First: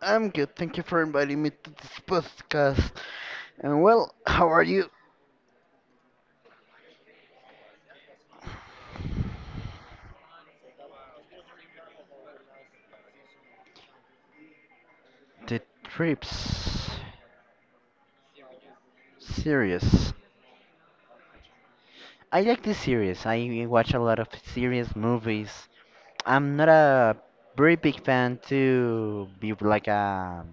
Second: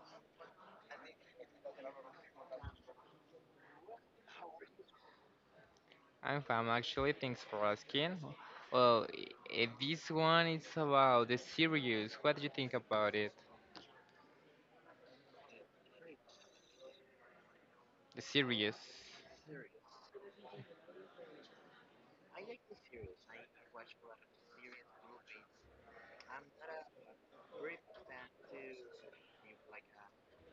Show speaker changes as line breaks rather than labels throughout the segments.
I'm good. Thank you for inviting me to this podcast. And well, how are you?
I'm fine actually, thanks for asking. Well, this one is about the series. What do you think about it?
The trips
The series.
series. I like the series. I watch a lot of series movies. I'm not a very big fan to be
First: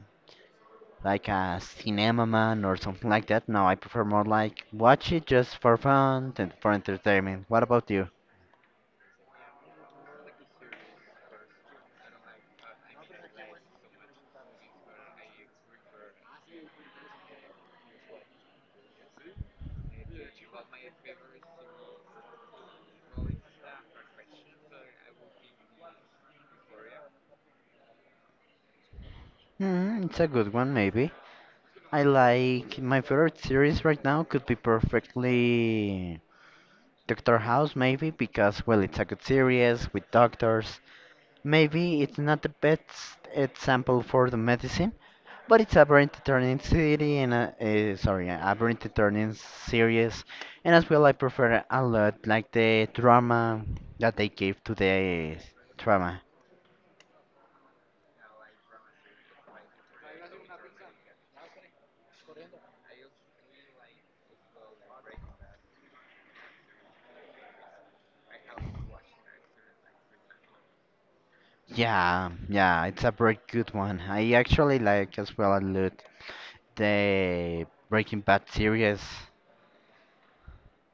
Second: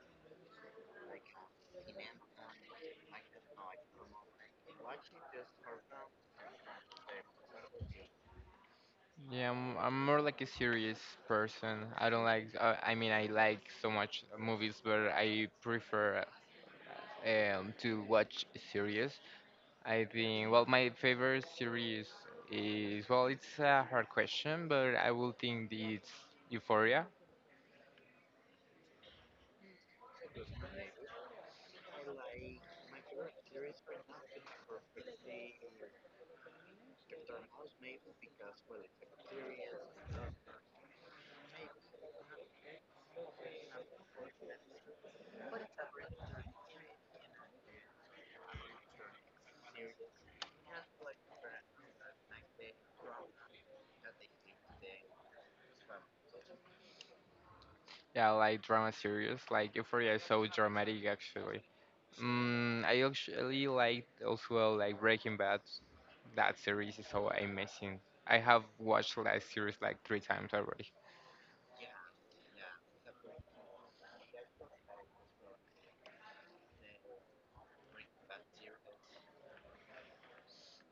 like a cinema man or something like that. No, I prefer more like watch it just for fun and for entertainment. What about you?
Yeah, I'm more like a serious person. I don't like, I mean, I like so much movies, but I prefer to watch series. I think, well, my favorite series is, well, it's a hard question, but I will think it's Euphoria.
Hmm, it's a good one, maybe. I like my favorite series right now could be perfectly Doctor House, maybe because well, it's a good series with doctors. Maybe it's not the best example for the medicine, but it's a very entertaining city and a, sorry, a very entertaining series. And as well, I prefer a lot like the drama that they gave to the drama.
Yeah, I like drama series. Like Euphoria is so dramatic, actually. I actually like also like Breaking Bad. That series is so amazing. I have watched that series like three times already.
Yeah, it's a very good one. I actually like as well a lot. The Breaking Bad series.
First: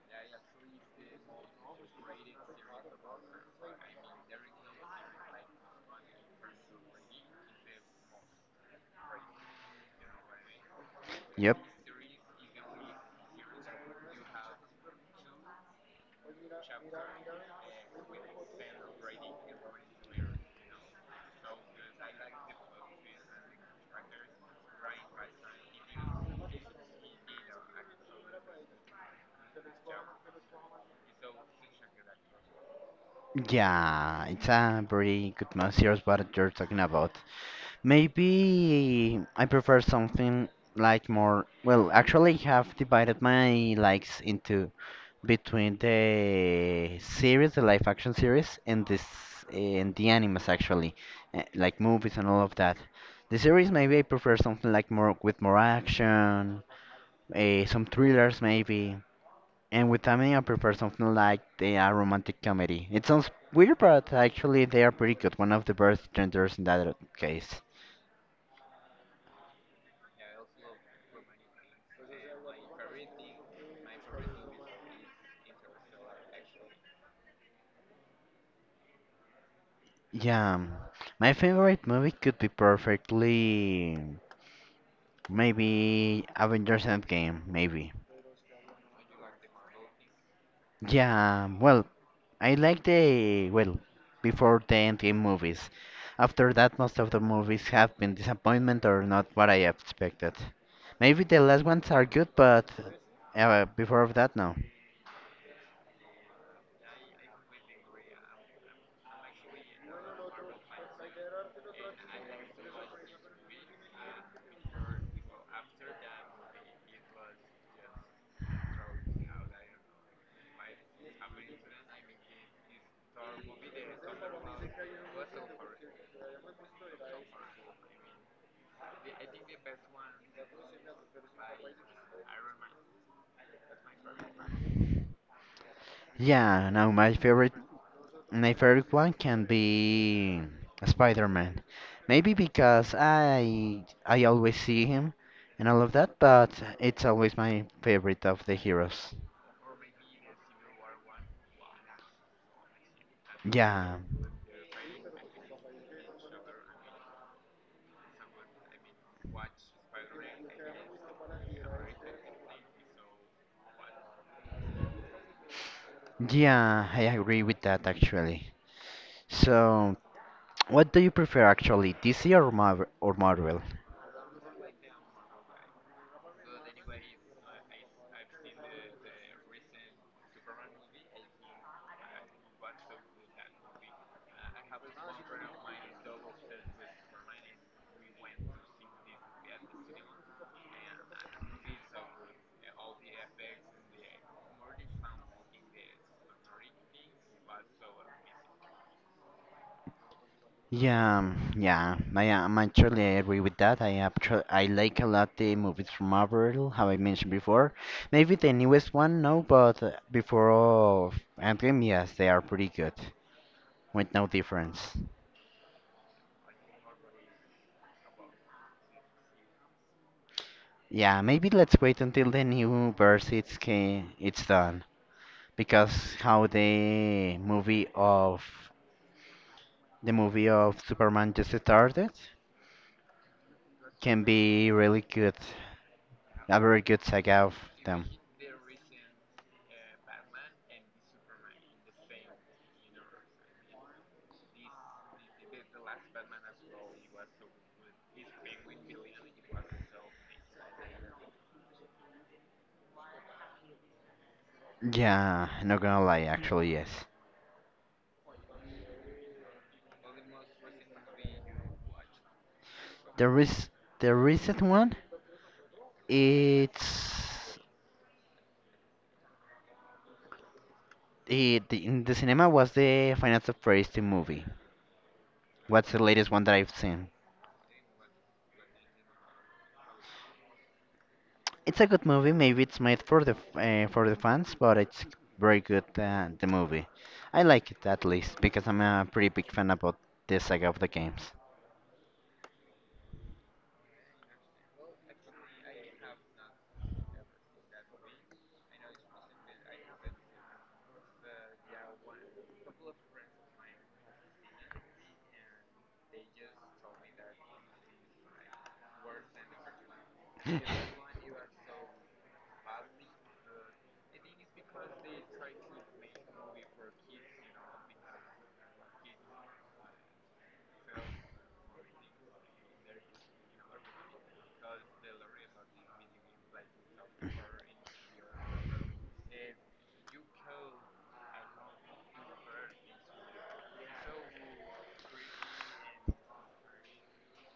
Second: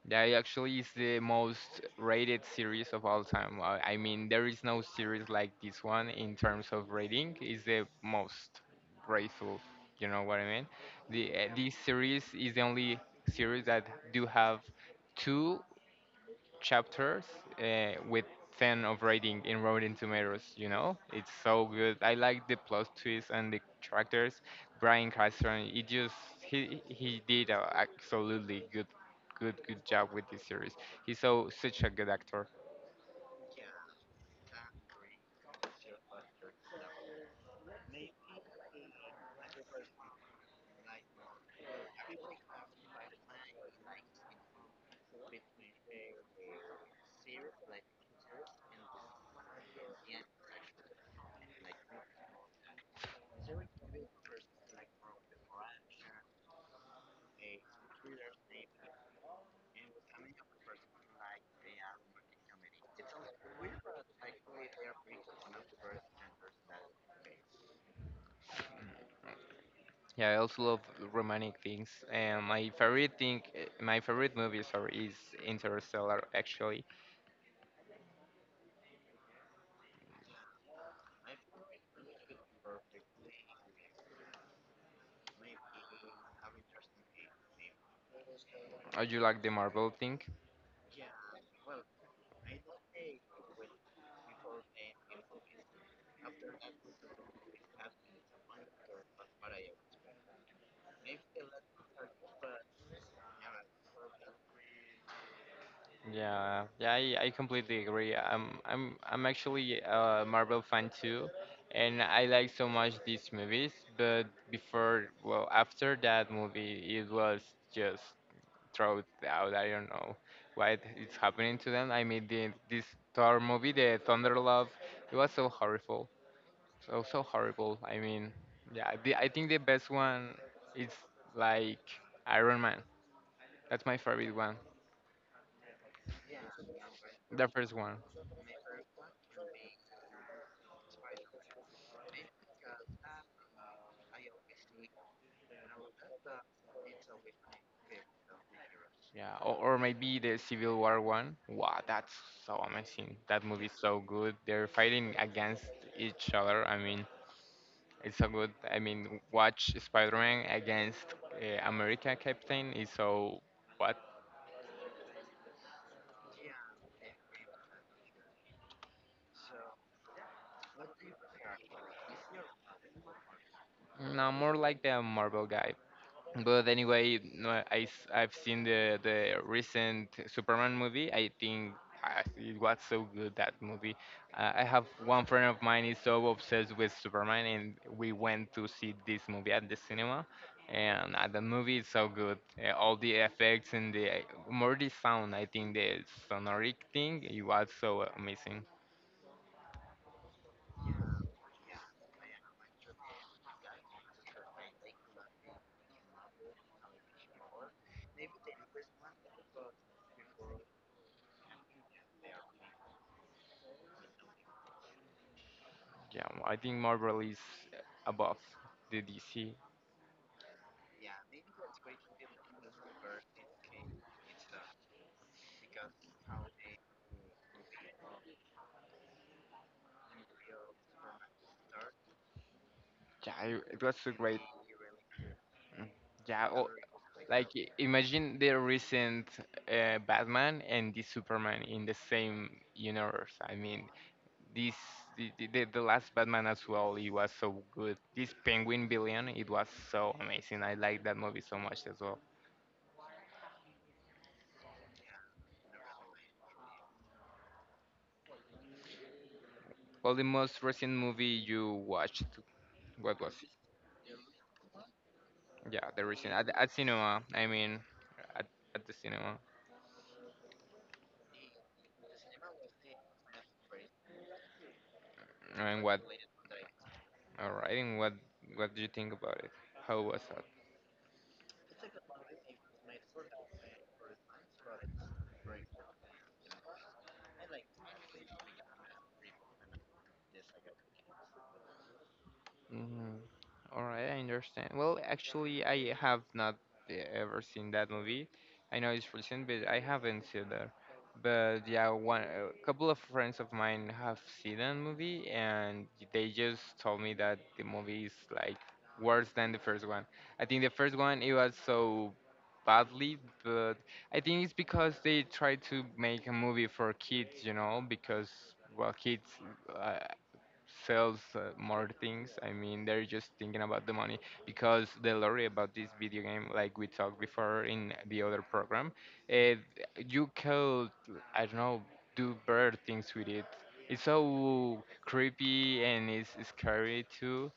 That actually is the most rated series of all time. I mean, there is no series like this one in terms of rating. It's the most grateful. You know what I mean? The
Yep.
This series is the only series that do have two chapters with 10 of rating in Rotten Tomatoes, you know? It's so good. I like the plot twist and the characters. Brian Cranston, he just he did a absolutely good job with this series. He's so such a good actor.
Yeah, it's a very good series what you're talking about. Maybe I prefer something like more. Well, actually, I have divided my likes into between the series, the live action series, and this and the animes actually, like movies and all of that. The series maybe I prefer something like more with more action, some thrillers maybe. And with anime, I prefer something like the romantic comedy. It sounds weird, but actually they are pretty good. One of the best genders in that case.
Yeah, I also love romantic things. And my favorite thing, my favorite movie, sorry, is Interstellar. Actually,
Yeah, um, my favorite movie could be perfectly maybe Avengers Endgame, maybe.
I do like the Marvel thing.
Yeah, well, I like the well before the Endgame movies. After that, most of the movies have been disappointment or not what I expected. Maybe the last ones are good, but before of that, no.
Yeah, yeah, I completely agree. I'm actually a Marvel fan too, and I like so much these movies. But before, well, after that movie, it was just thrown out. I don't know why it's happening to them. I mean, this Thor movie, the Thunder Love, it was so horrible, so horrible. I mean, yeah, I think the best one is like Iron Man. That's my favorite one,
Yeah, now
the first one.
my favorite one can be Spider-Man. Maybe because I always see him and all of that, but it's always my favorite of the heroes.
Yeah, or maybe the Civil War one. Wow, that's so amazing. That movie is
Yeah.
so good. They're fighting against each other. I mean, it's so good. I mean, watch Spider-Man against America Captain is so what?
Yeah, I agree with that actually. So, what do you prefer actually, DC or Marvel?
No, more like the Marvel guy. But anyway, no, I have seen the recent Superman movie. I think it was so good that movie. I have one friend of mine is so obsessed with Superman, and we went to see this movie at the cinema. And the movie is so good. All the effects and the more the sound. I think the sonoric thing it was so amazing.
Yeah, I am actually I agree with that. I actually I like a lot the movies from Marvel, how I mentioned before. Maybe the newest one, no, but before of Endgame, yes, they are pretty good, with no difference.
Yeah, I think Marvel is above the DC.
Yeah, maybe let's wait until the new verse it's done, because how the movie of Superman just started
Yeah, it was so
can
great.
be really good,
Mm. Yeah,
a very good saga
like
of them.
imagine the recent Batman and the Superman in the same universe. I mean, this the last Batman as well. It was so good. This Penguin Billion, it was so amazing. I like that movie so much as well.
Yeah, not gonna lie, actually, yes.
Well, the most recent movie you watched, what was
There is the recent one.
it? Yeah, the recent at
It's
cinema. I mean, at, at the cinema.
in the cinema was the Final Fantasy movie.
And
What's
what?
the latest one that I've seen?
All right. And what? What do you think about it? How was it?
It's a good movie. Maybe it's made for the for the fans, but it's very good. The movie, I like it at least because I'm a pretty big fan about the saga of the games.
Mm, all right, I understand. Well, actually, I have not ever seen that movie. I know it's recent, but I haven't seen that. But yeah, one a couple of friends of mine have seen that movie, and they just told me that the movie is like worse than the first one. I think the first one it was so badly, but I think it's because they tried to make a movie for kids, you know, because well, kids. Uh, Sells more things. I mean, they're just thinking about the money because the lorry about this video game, like we talked before in the other program, uh, you could, I don't know, do better things with it. It's so creepy and it's scary too.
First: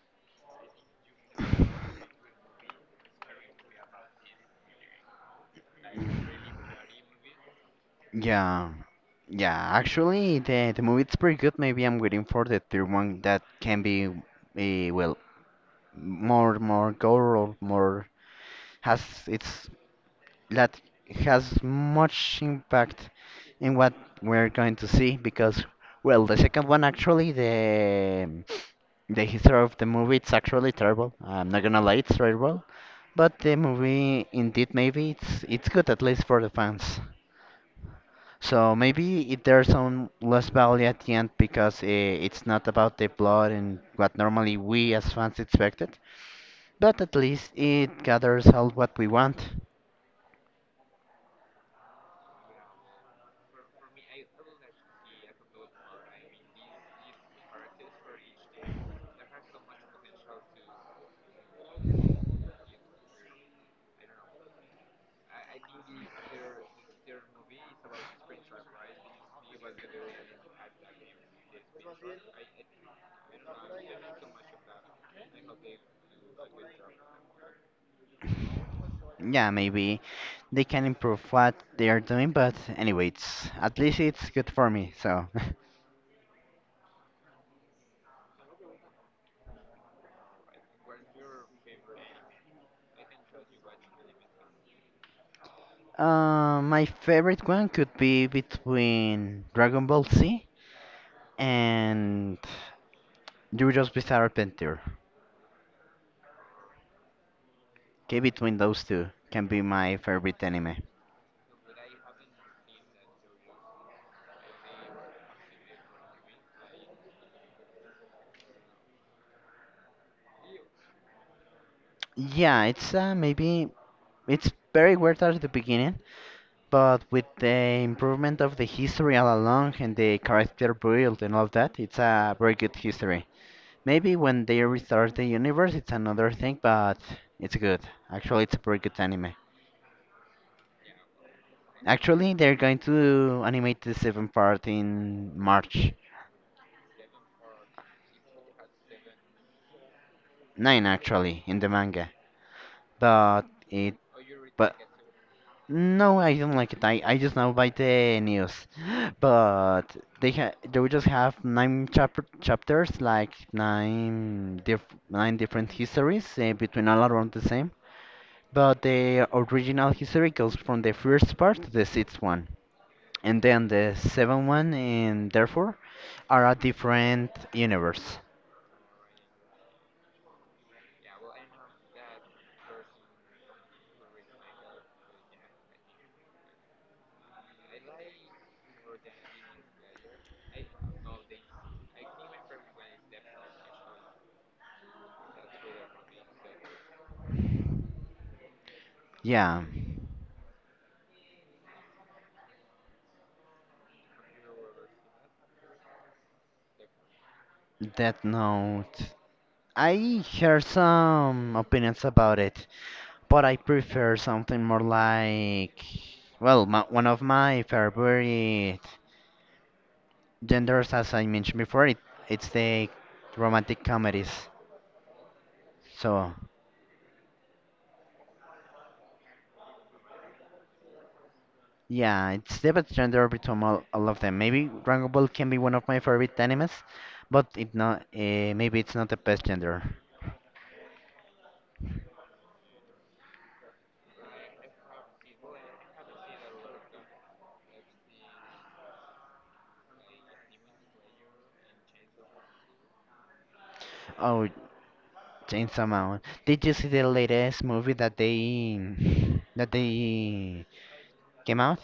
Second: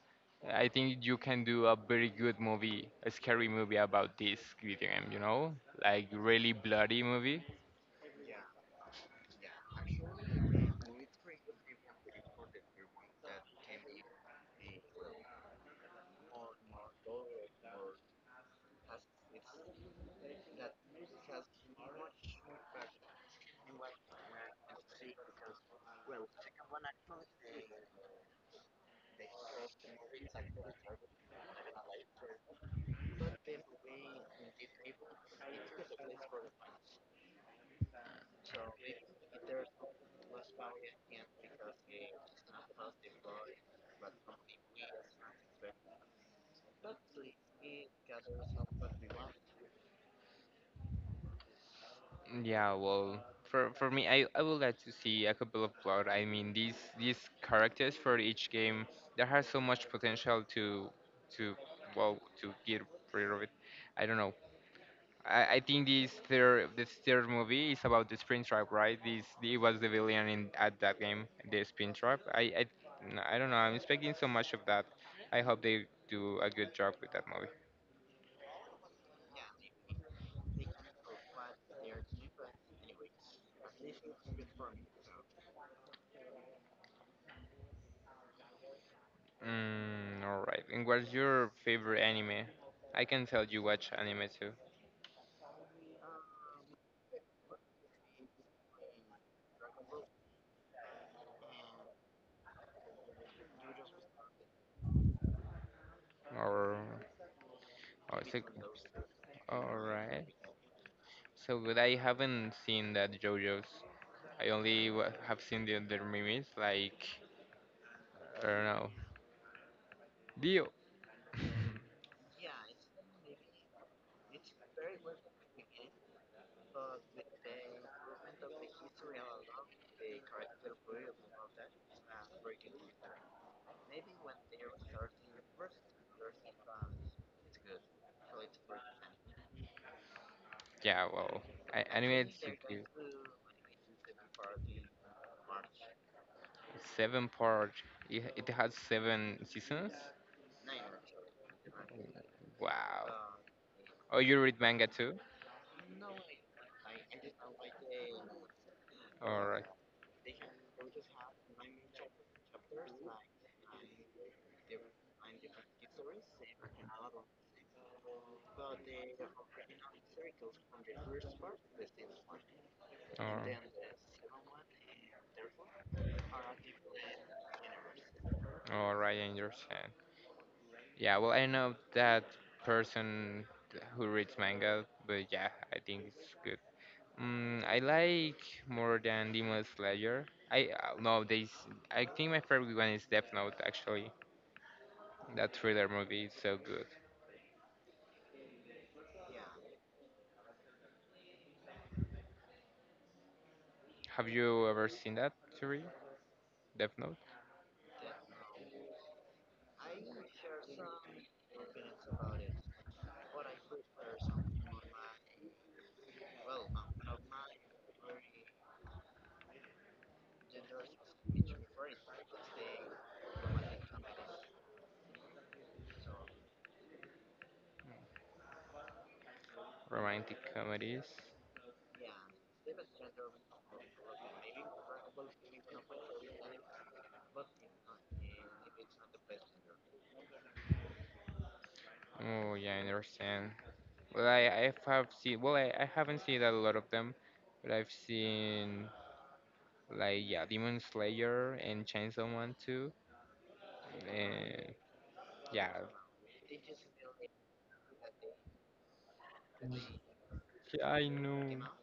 I think you can do a very good movie, a scary movie about this video game, you know? Like really bloody movie.
Yeah, yeah. Actually, the movie it's pretty good. Maybe I'm waiting for the third one that can be, well, more gore or more has it's that has much impact in what we're going to see because well, the second one actually the history of the movie it's actually terrible. I'm not gonna lie, it's terrible, but the movie indeed maybe it's good at least for the fans. So maybe it, there's some less value at the end because it's not about the plot and what normally we as fans expected, but at least it gathers all what we want.
Yeah, well, for me, I would like to see a couple of plot. I mean, these characters for each game, there has so much potential to well to get rid of it. I don't know. I think this third movie is about the spin trap, right? This it was the villain in at that game, the spin trap. I don't know. I'm expecting so much of that. I hope they do a good job with that movie.
Yeah, maybe they can improve what they are doing, but anyways, at least it's good for me. So,
All right. And what's your favorite anime? I can tell you watch anime too.
my favorite one could be between Dragon Ball Z and JoJo's Bizarre Adventure.
Or, or
Okay,
is it?
between those two can be
All
my
right.
favorite anime.
So good. I haven't seen that JoJo's. I only have seen the other memes like I don't know. Dio.
Yeah, it's maybe it's very weird at the beginning, but with the improvement of the history all along and the character build and all that, it's a very good history. Maybe when they restart the universe, it's another thing, but it's good. Actually, it's a very good anime.
Yeah. Well, anime
Actually,
it's a
they're going to animate the seventh part in March.
seven part. It has seven seasons.
Nine, actually, in the manga.
Wow.
But it,
Oh, you read
but.
manga too?
No, I don't like it. I just know by the news.
All right.
But they will just have nine chapters, like nine different histories between all around the same. But the original history goes from the first part to the sixth one.
All
And
right.
then the seventh one and therefore are a different universe.
All right. I understand. Yeah, well, I know that person who reads manga, but yeah, I think it's good. I like more than Demon Slayer. I no, I think my favorite one is Death Note. Actually, that thriller movie is so good.
Yeah.
Have you ever seen that series, Death Note?
That note. I heard some opinions about it. But I prefer something more like, one of my favorite genders, as I mentioned before, it's the romantic comedies. So,
Romantic comedies.
yeah, it's the best gender between all of them. Maybe Dragon Ball can be one of my favorite animes, but it not, maybe it's not the best gender.
Oh yeah, I understand. Well, I have seen. Well, I haven't seen a lot of them, but I've seen like yeah, Demon Slayer and Chainsaw Man too.
Oh,
Uh, yeah,
Chainsaw Man. Did you see the latest movie that they
yeah, I know.
came out?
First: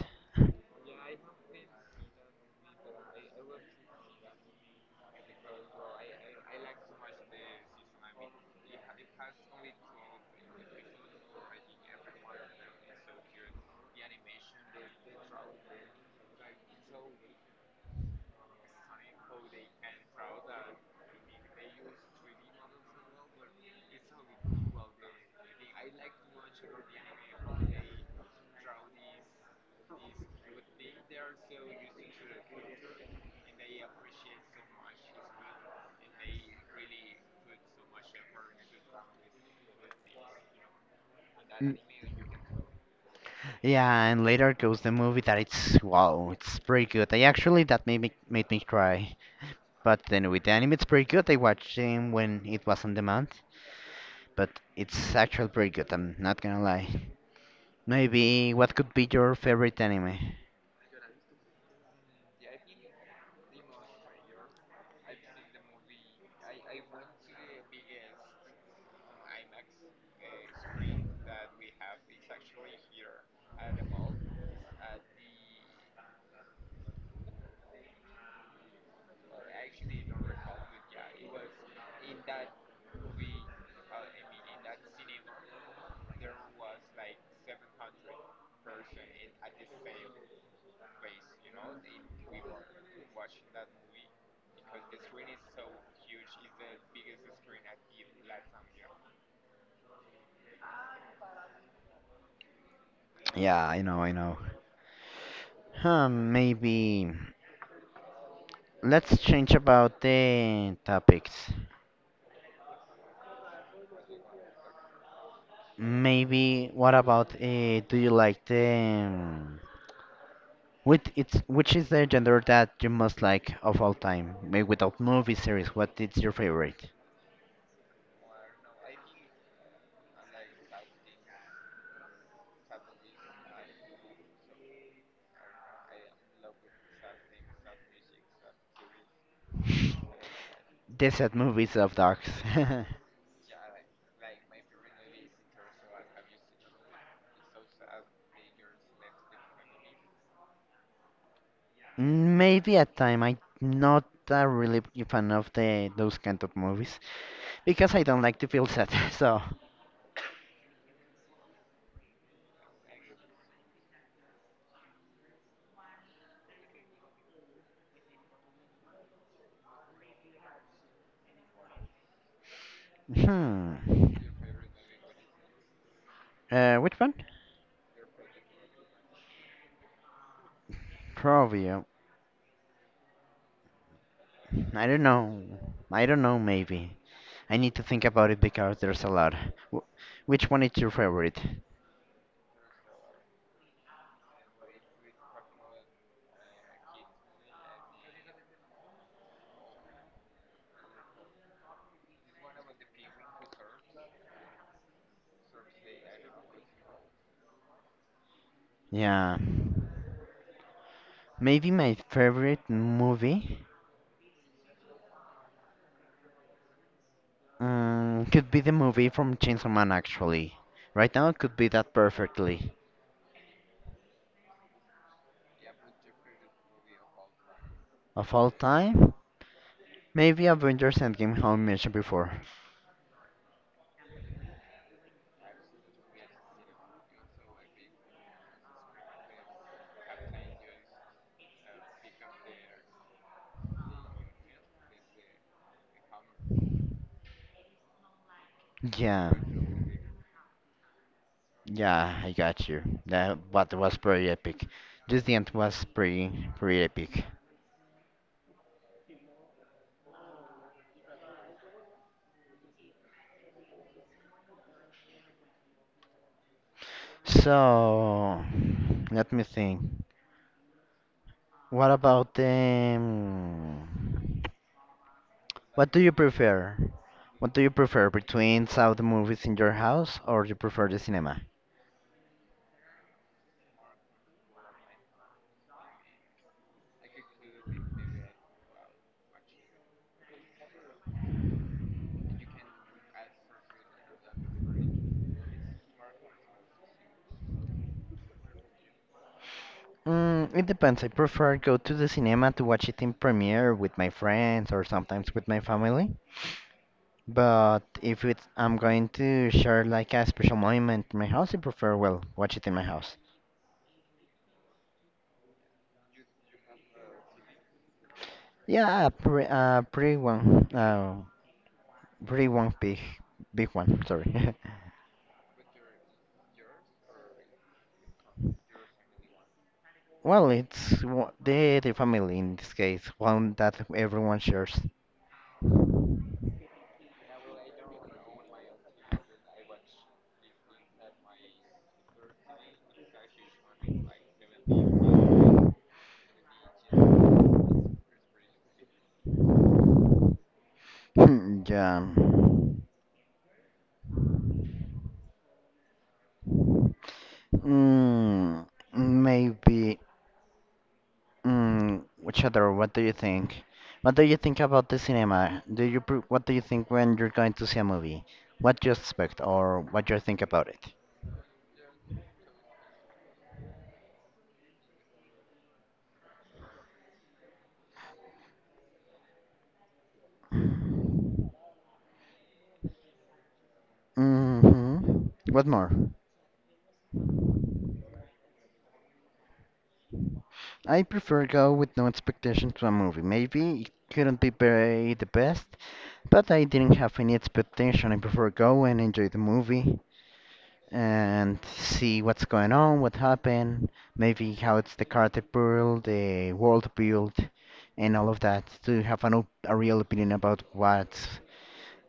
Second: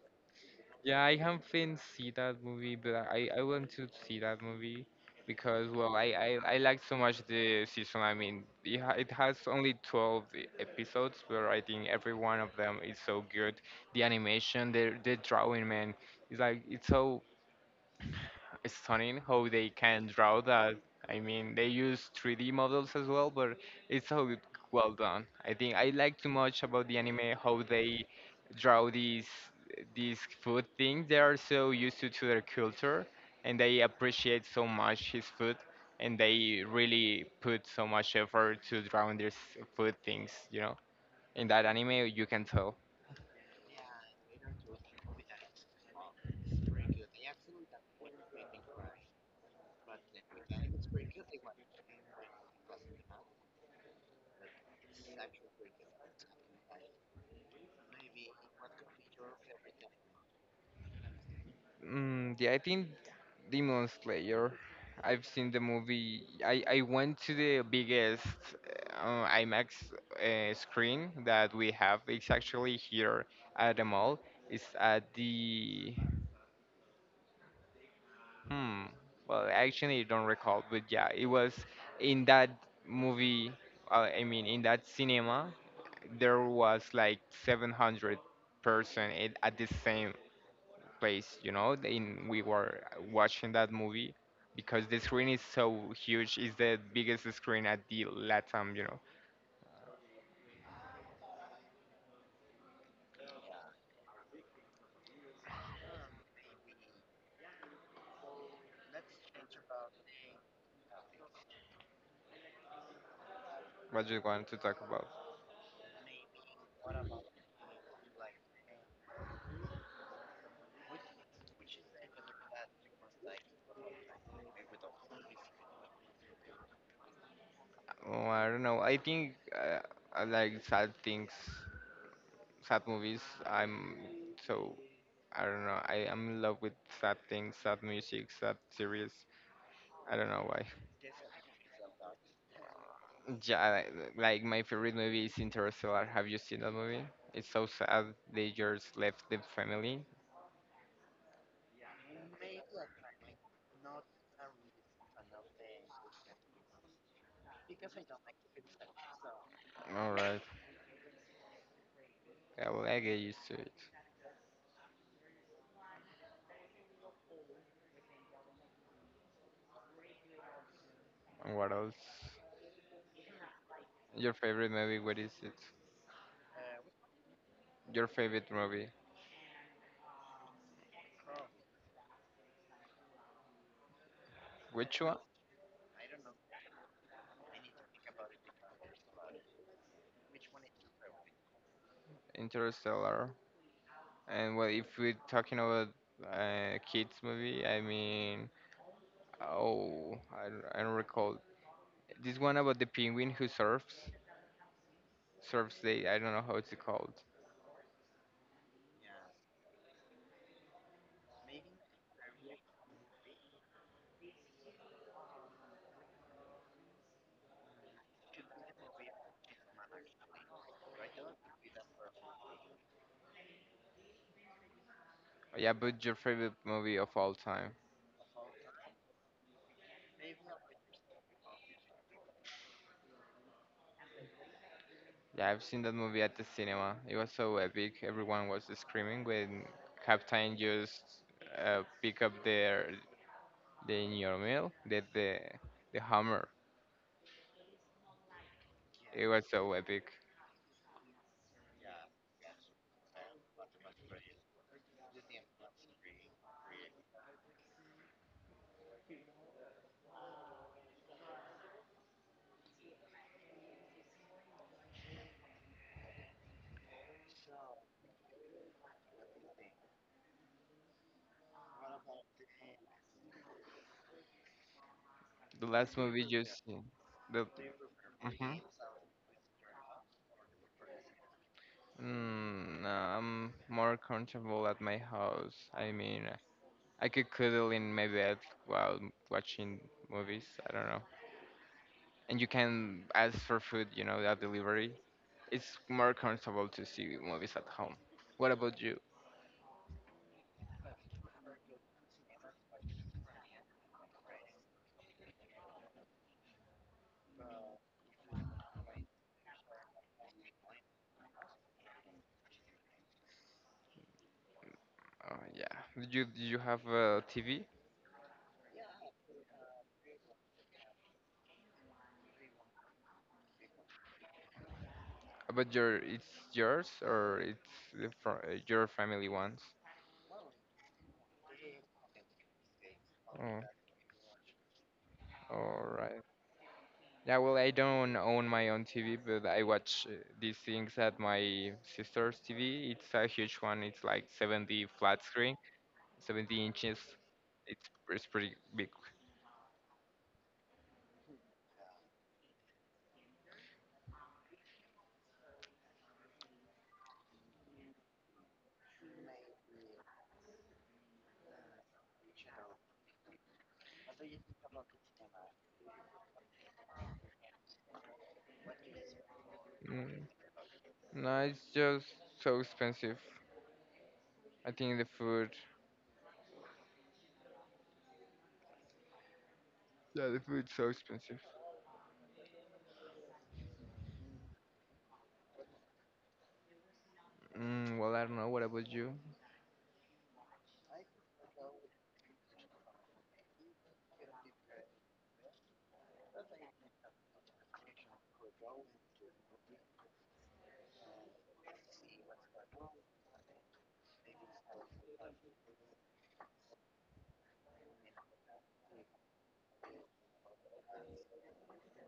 Yeah, I haven't seen that movie, but I want to see that movie because well, I like so much the season. I mean, it has only 12 episodes, but I think every one of them is so good. The animation, the drawing, man, it's like it's so stunning how they can draw that. I mean, they use 3D models as well, but it's so well done. I think I like too much about the anime how they draw these food things. They are so used to their culture, and they appreciate so much his food, and they really put so much effort to drawing these food things. You know, in that
N-
anime, you can tell.
Yeah, and later goes the movie that it's wow, it's pretty good. I actually that made me cry. But then with the anime, it's pretty good. I watched him when it was on demand, but it's actually pretty good. I'm not gonna lie. Maybe what could be your favorite anime?
Yeah, I think Demon Slayer. I've seen the movie. I went to the biggest IMAX screen that we have. It's actually here at the mall. It's at the hmm. Well, actually, I don't recall, but yeah, it was in that movie. I mean, in that cinema, there was like 700 person at the same place, you know, in we were watching that movie because the screen is so huge. It's the biggest screen at the Latam, you know.
Yeah, I know. Huh, maybe let's change about the topics.
What do you want to talk about?
Maybe what about do you like the um, With it's which is the genre that you most like of all time? Maybe without movie series, what is your favorite?
Oh, I don't know. I think I like sad things, sad movies. I'm so I don't know. I am in love with sad things, sad music, sad series. I don't know why.
Desert movies of dogs.
Yeah, I like my favorite movie is Interstellar. Have you seen that movie? It's so sad. They just left the family.
Maybe at time I'm not a really big fan of the those kind of movies because I don't like to feel sad. So,
Alright. I will I get used to it. And what else?
hmm,
Your favorite movie? What is it?
which one?
Your favorite movie?
Probably. I
Which
don't
one?
know. I don't know. Maybe. I need to think about it because there's a lot. Wh- Which one is your favorite?
Interstellar. And well, if we're talking about kids movie, I mean, I don't recall this one about the penguin who surfs. Surfs Day. I don't know how it's called.
Yeah. Maybe my favorite movie could be the movie from Chainsaw Man, actually. Right now, it could be that perfectly.
Yeah, but your favorite movie of all time?
Of all time, maybe Avengers Endgame, how I mentioned before.
Yeah, I've seen that movie at the cinema. It was so epic. Everyone was screaming when Captain just pick up their the In Your Meal, the Hammer. It
Yeah.
was so epic.
Yeah, I got you. That what was pretty epic. Just the end was pretty epic. So let me think. What about the mm,
The
What
last
do you
movie just
prefer?
the.
What do you prefer
Mhm.
between saw the movies in your house or you prefer the cinema?
No, I'm more comfortable at my house. I mean, I could cuddle in my bed while watching movies. I don't know. And you can ask for food, you know, that delivery. It's more comfortable to see movies at home. What about you?
Mm, it depends. I prefer go to the cinema to watch it in premiere with my friends or sometimes with my family. But if it's, I'm going to share like a special moment in my house, I prefer well watch it in my house.
Oh, yeah. Did you have a TV?
Yeah, a pre, pretty one big, big one. Sorry.
But your it's yours or it's the your family ones?
Well, the the family in this case, one
Oh,
that everyone shares.
all right. Yeah, well, I don't own my own TV, but I watch these things at my sister's TV. It's a huge one. It's like 70 flat screen, 70 inches. It's pretty big.
Hmm, yeah. Mm, maybe. Mm, which other? What do you think? What do you think about the cinema? Do you pr what do you think when you're going to see a movie? What you expect or what you
Mm.
think about it?
No, it's just so expensive. I think the food. Yeah, the food's so expensive.
Mm-hmm. What more?
Well, I don't know. What about you?
I prefer go with no expectation to a movie. Maybe it couldn't be very the best, but I didn't have any expectation. I prefer go and enjoy the movie and see what's going on, what happened, maybe how it's the character build, the world build, and all of that to have a real opinion about what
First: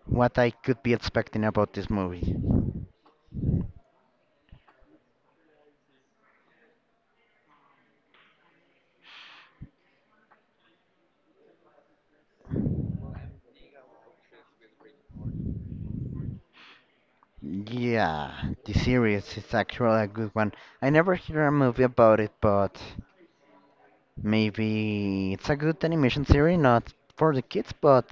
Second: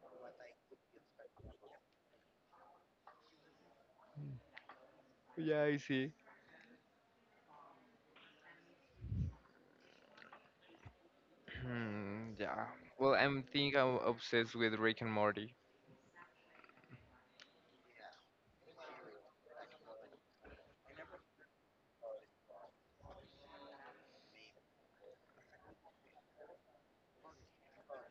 what I could be expecting about this movie.
Yeah, I see. Hmm, yeah. Well, I'm think I'm obsessed with Rick and Morty.
Yeah, the series is actually a good one. I never hear a movie about it, but maybe it's a good animation series, not for the kids, but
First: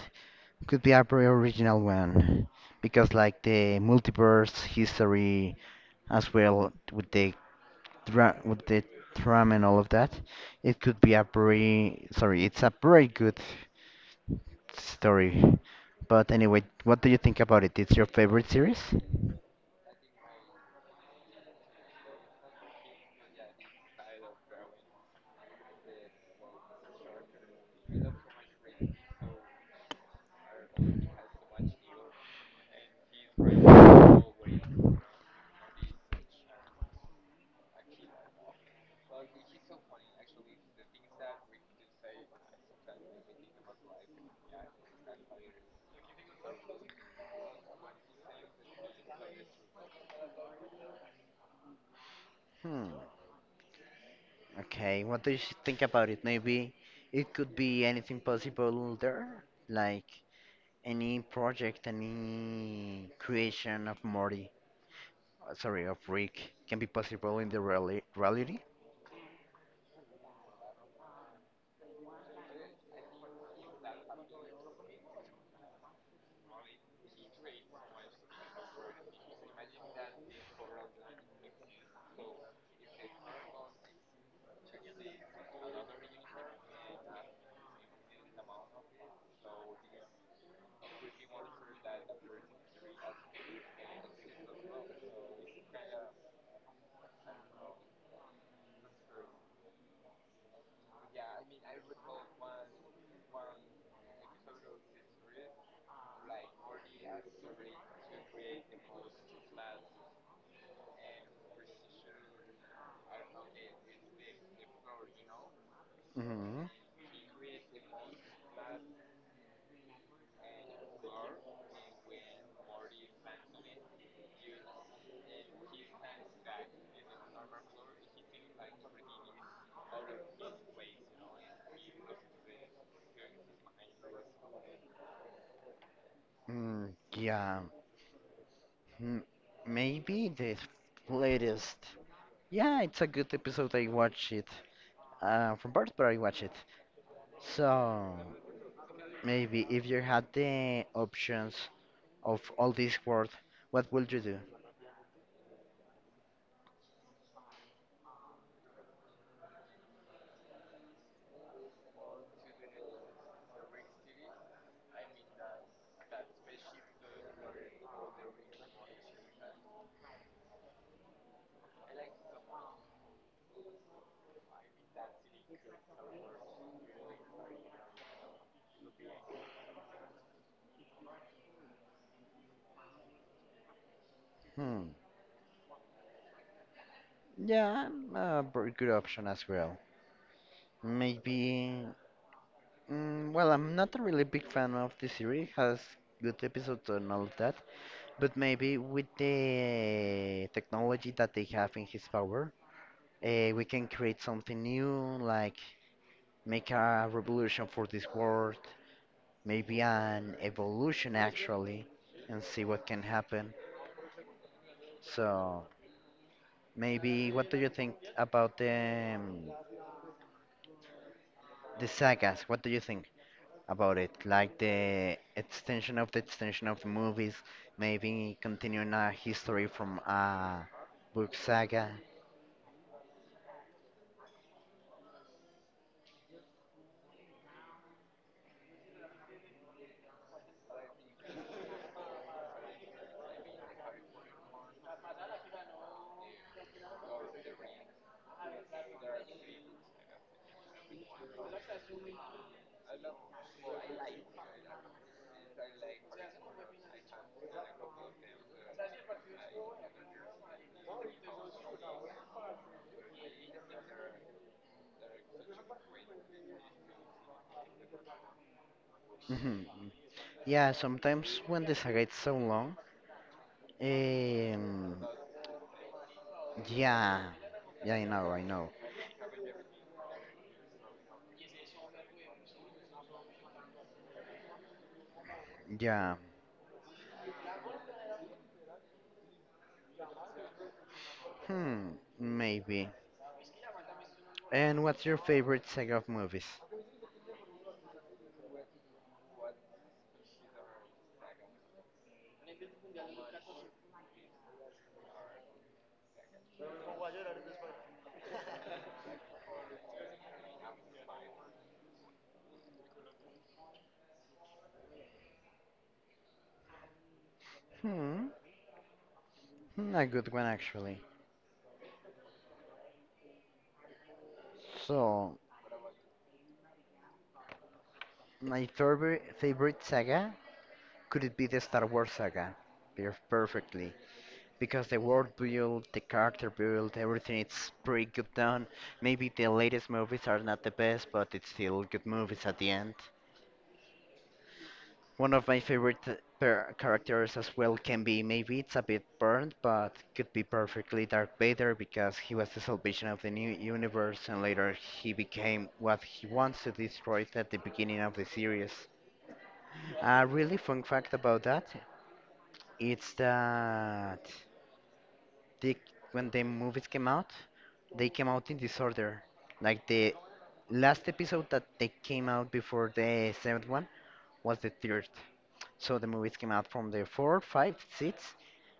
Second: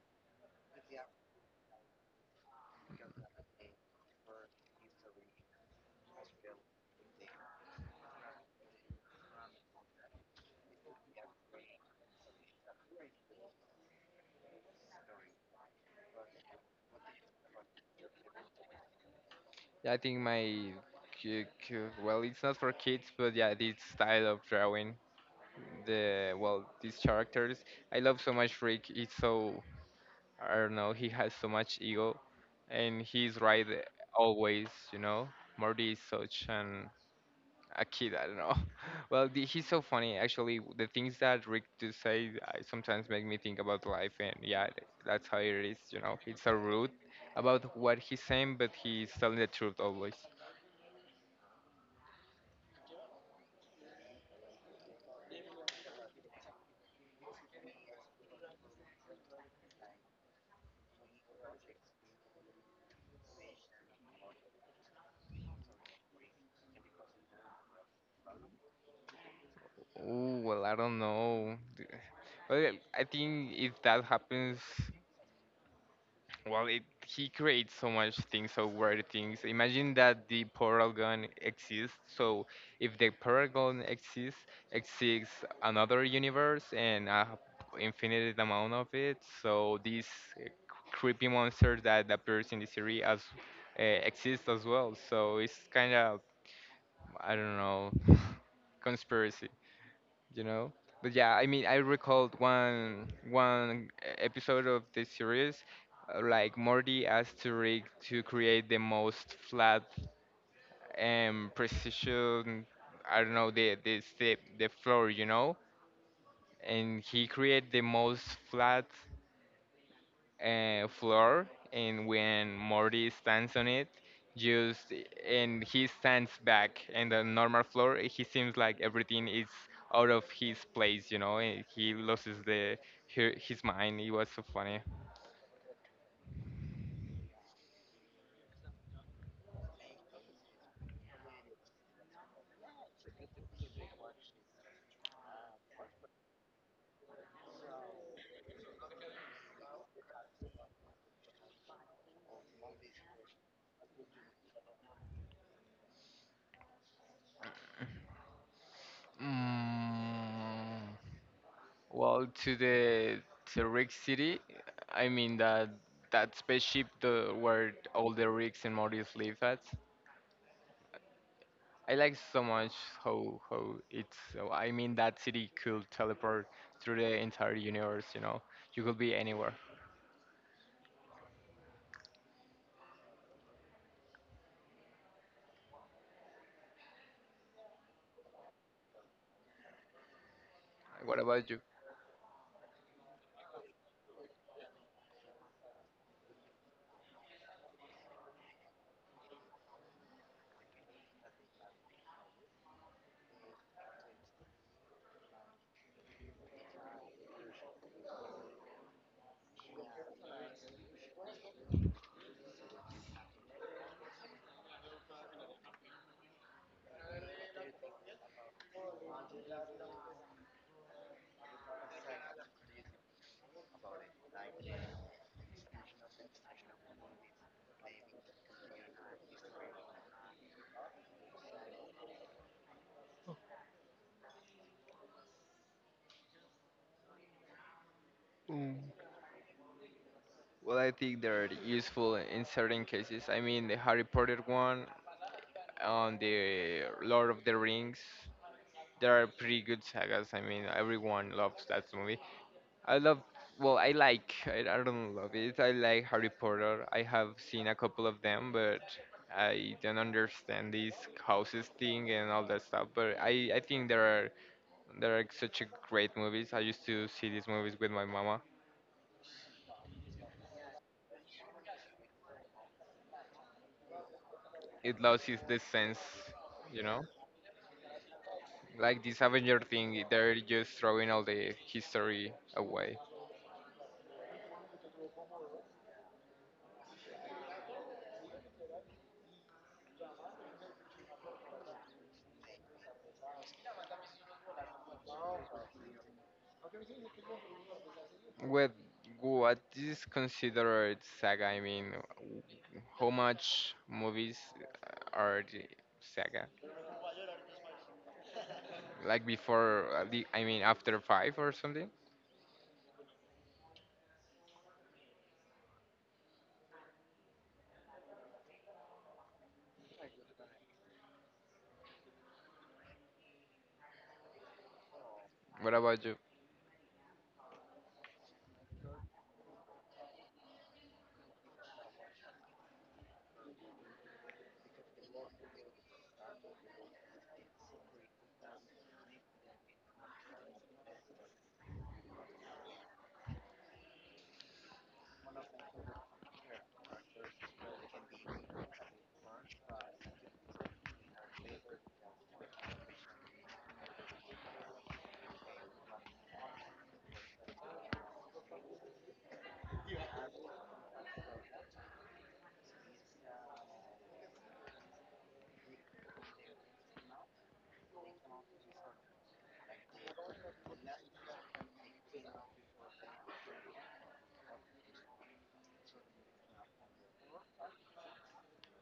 could be a very original one. Because like the multiverse history as well with the dra- with the drum and all of that. It could be a it's a very good story. But anyway, what do you think about it? It's your favorite series?
Yeah, I think my well, it's not for kids, but yeah, this style of drawing the well, these characters. I love so much Rick. It's so I don't know. He has so much ego, and he's right always. You know, Morty is such an a kid. I don't know. Well, he's so funny. Actually, the things that Rick do say sometimes make me think about life, and yeah, that's how it is. You know, it's so rude about what he's saying, but he's telling the truth always.
Hmm. Okay. What do you think about it? Maybe it could be anything possible there, like any project, any creation of Morty, of Rick, can be possible in the reality.
Oh, well, I don't know. Well, I think if that happens, well, it he creates so much things, so weird things. Imagine that the portal gun exists. So if the portal gun exists, exists another universe and a infinite amount of it. So these uh, creepy monsters that appears in the series as uh, exist as well. So it's kind of I don't know, conspiracy. You know. But yeah, I mean, I recalled one episode of this series, like Morty asked to Rick to create the most flat and precision, I don't know, the floor, you know,
Mm-hmm.
and he created the most flat floor, and when Morty stands on it, just and he stands back in the normal floor, he seems like everything is out of his place, you know, and he loses his mind. It was so funny.
Mm, yeah. Mm, maybe the latest. Yeah, it's a good episode. I watch it from birth, but I watch it. So maybe if you had the options of all this world, what would you do?
Mm, well, to the to Rick City, I mean that that spaceship the, where all the Ricks and Mortys live at. I like so much how it's. So- I mean, that city could teleport through the entire universe. You know, you could be anywhere.
Hmm. Yeah, a very good option as well.
What about you?
Maybe. Mm, well, I'm not a really big fan of the series. Has good episodes and all of that. But maybe with the technology that they have in his power. We can create something new, like make a revolution for this world, maybe an evolution actually, and see what can happen. So maybe what do you think about the sagas? What do you think about it? Like the extension of the movies, maybe continuing a history from a book saga.
Mm. Well, I think they're useful in certain cases. I mean, the Harry Potter one on the Lord of the Rings. They are pretty good sagas. I mean, everyone loves that movie. I love, well, I like, I don't love it. I like Harry Potter. I have seen a couple of them, but I don't understand this houses thing and all that stuff. But I think there are such a great movies. I used to see these movies with my mama.
Mhm. Yeah, sometimes when the saga is so long, um,
It loses the sense, you know,
Yeah, I know.
like this Avenger thing. They're just throwing all the history away.
Yeah, hmm, maybe. And what's your favorite saga of movies?
With what is considered saga? I mean, how much movies are the saga? Like before, the I mean after five or something.
Hmm, a good one actually. So,
What about you?
my third favorite saga could it be the Star Wars saga? Perfectly, because the world build, the character build, everything it's pretty good done. Maybe the latest movies are not the best, but it's still good movies at the end. One of my favorite characters as well can be maybe it's a bit burnt, but could be perfectly Darth Vader because he was the salvation of the new universe and later he became what he wants to destroy at the beginning of the series. A really fun fact about that the, when the movies came out, they came out in disorder. Like the last episode that they came out before the seventh one was the third. So the movies came out from the four, five, six,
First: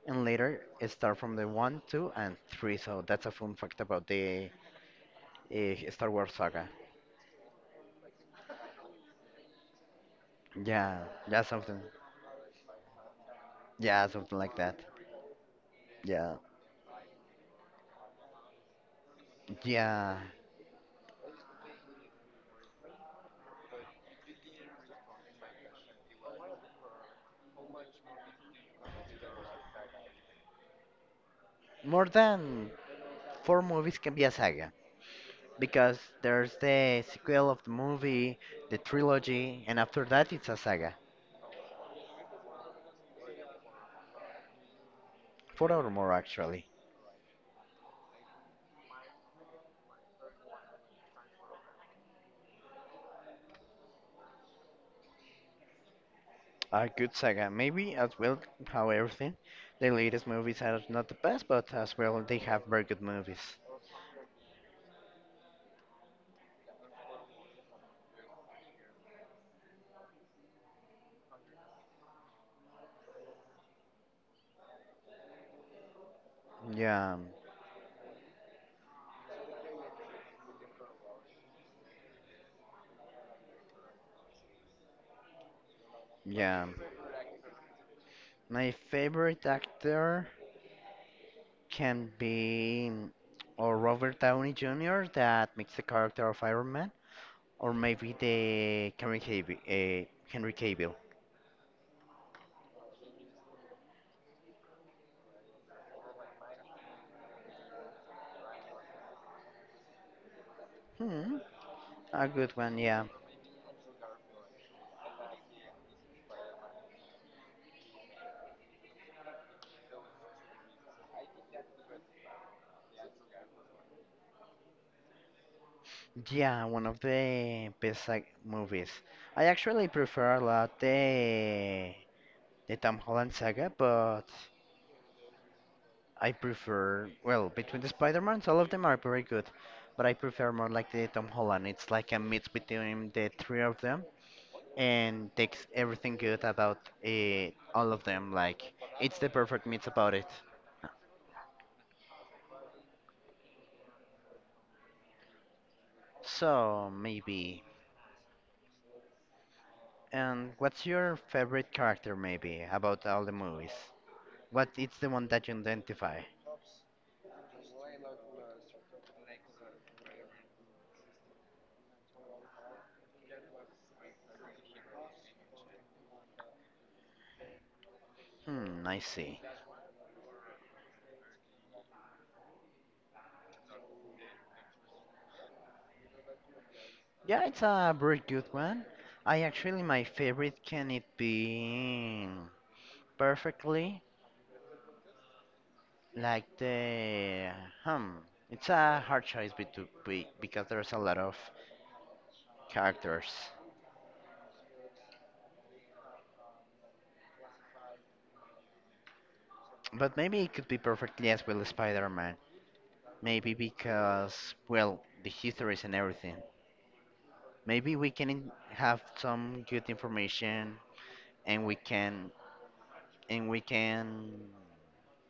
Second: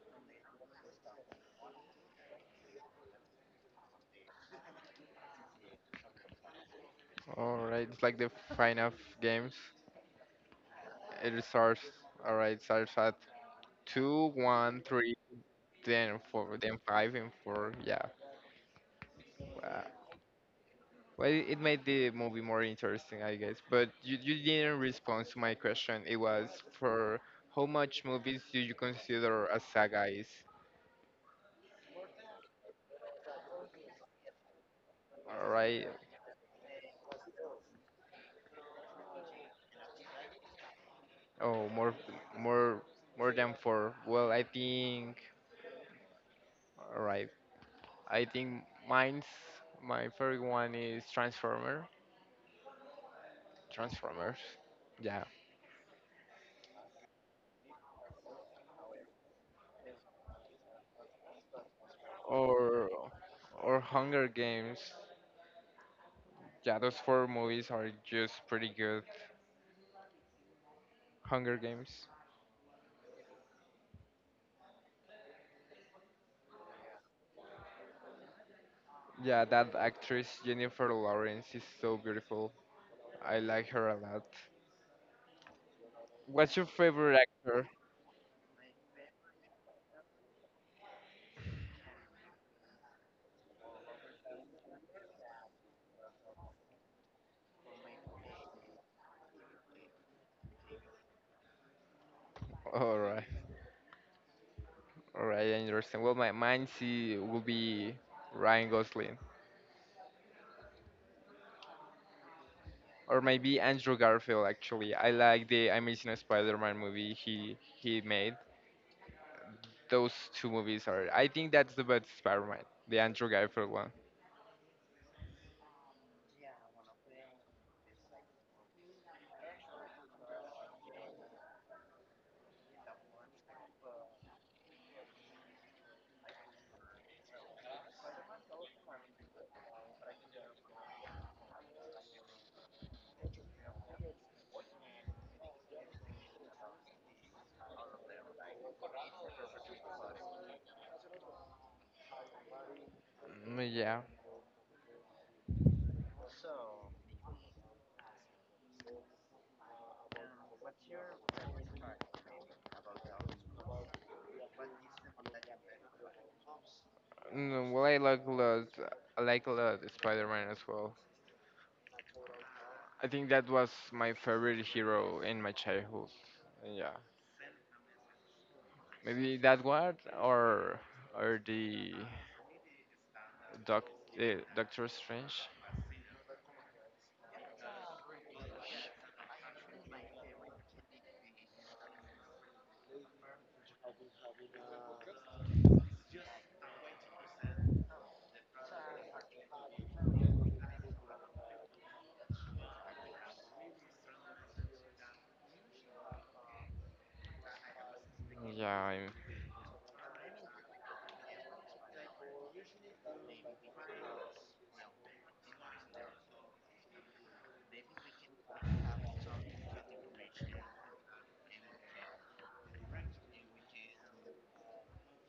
and later it start from the one, two, and three. So that's a fun fact about the Star Wars saga.
All right, it's like the final games.
Yeah, yeah,
It
something,
starts. All right, starts at
yeah,
two,
something like that.
one, three, then
Yeah,
four, then five and four. Yeah. Uh,
yeah.
well, it made the movie more interesting, I guess. But you didn't respond to my question. It was for how much movies do you consider a saga is?
More than four movies can be a saga
All right.
because there's the sequel of the movie, the trilogy, and after that it's a saga.
Oh, more, more than four. Well, I think,
Four or more actually.
all right. I think mine's my favorite one is Transformer, Transformers. Yeah.
A good saga, maybe as well how everything. The latest movies are not the best, but as well they have very good
Or,
movies.
or Hunger Games. Yeah, those four movies are just pretty good. Hunger Games.
Yeah,
Yeah, that actress Jennifer Lawrence is so beautiful. I like her a lot. What's your
yeah.
favorite actor?
My favorite actor can be mm, or Robert Downey Jr. that makes the character of Iron Man, or maybe the Henry Cavill.
All right, all right, I understand. Well, my mine see will be Ryan Gosling.
Hmm, a good one, yeah.
Or maybe Andrew Garfield. Actually, I like the Amazing Spider-Man movie he made. Those two movies are. I think that's the best Spider-Man, the Andrew Garfield one.
Yeah, one of the best like, movies. I actually prefer a lot the Tom Holland saga, but I prefer, well, between the Spider-Mans, all of them are very good, but I prefer more like the Tom Holland. It's like a mix between the three of them and takes everything good about uh, all of them. Like, it's the perfect mix about it.
Mm, yeah.
So, maybe. And what's your favorite character, maybe, about all the movies? What is the one that you identify?
Mm, well, I like a lot. I like a lot Spider-Man as well. I think that was my favorite hero in my childhood. Yeah,
Hmm, I
maybe
see.
that one or or doc, Doctor Strange.
Yeah, it's a very good one. I actually, my favorite can it be perfectly? Like the hmm, it's a hard choice because there's a lot of characters.
Yeah,
But maybe it could be perfectly as well Spider-Man. Maybe because well, the histories and everything. Maybe we can have some good information and we can and we can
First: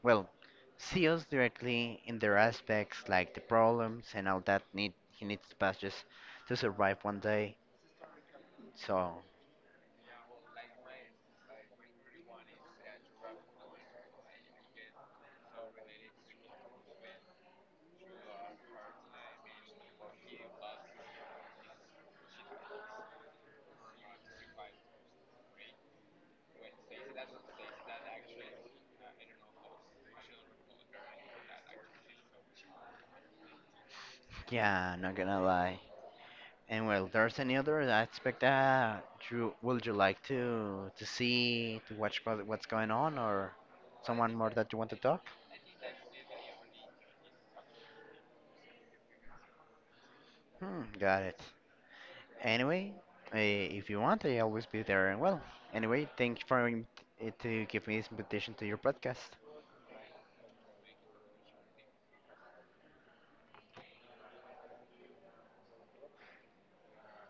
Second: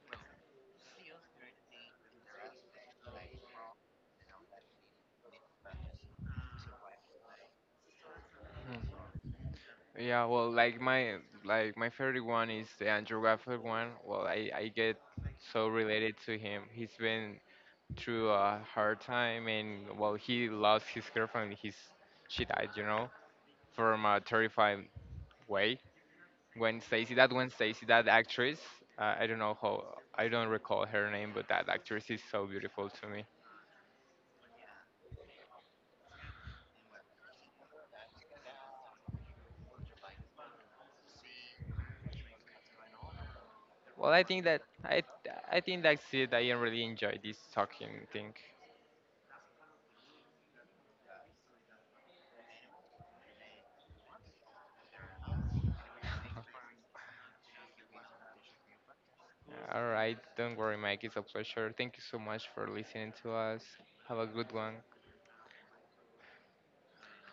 well see us directly in their aspects like the problems and all that need he needs to pass just to survive one day.
I'm,
So
yeah, well, like my favorite one is the Andrew Garfield one. Well, I get so related to him. He's been through a hard time, and well, he lost his girlfriend. His she died, you know, from a terrifying way. When Stacy, that actress, I don't recall her name, but that actress is so beautiful to me.
yeah, not gonna lie. And well, there's any other aspect that you would you like to see to watch about what's going on or
Well,
someone more that you want to talk?
I think that's it. I really enjoy this talking thing.
Hmm, got it. Anyway, if you want, I always be there. And well, anyway, thank you for to give me this invitation to your podcast.
All right, don't worry, Mike. It's a pleasure. Thank you so much for listening to us. Have a good one.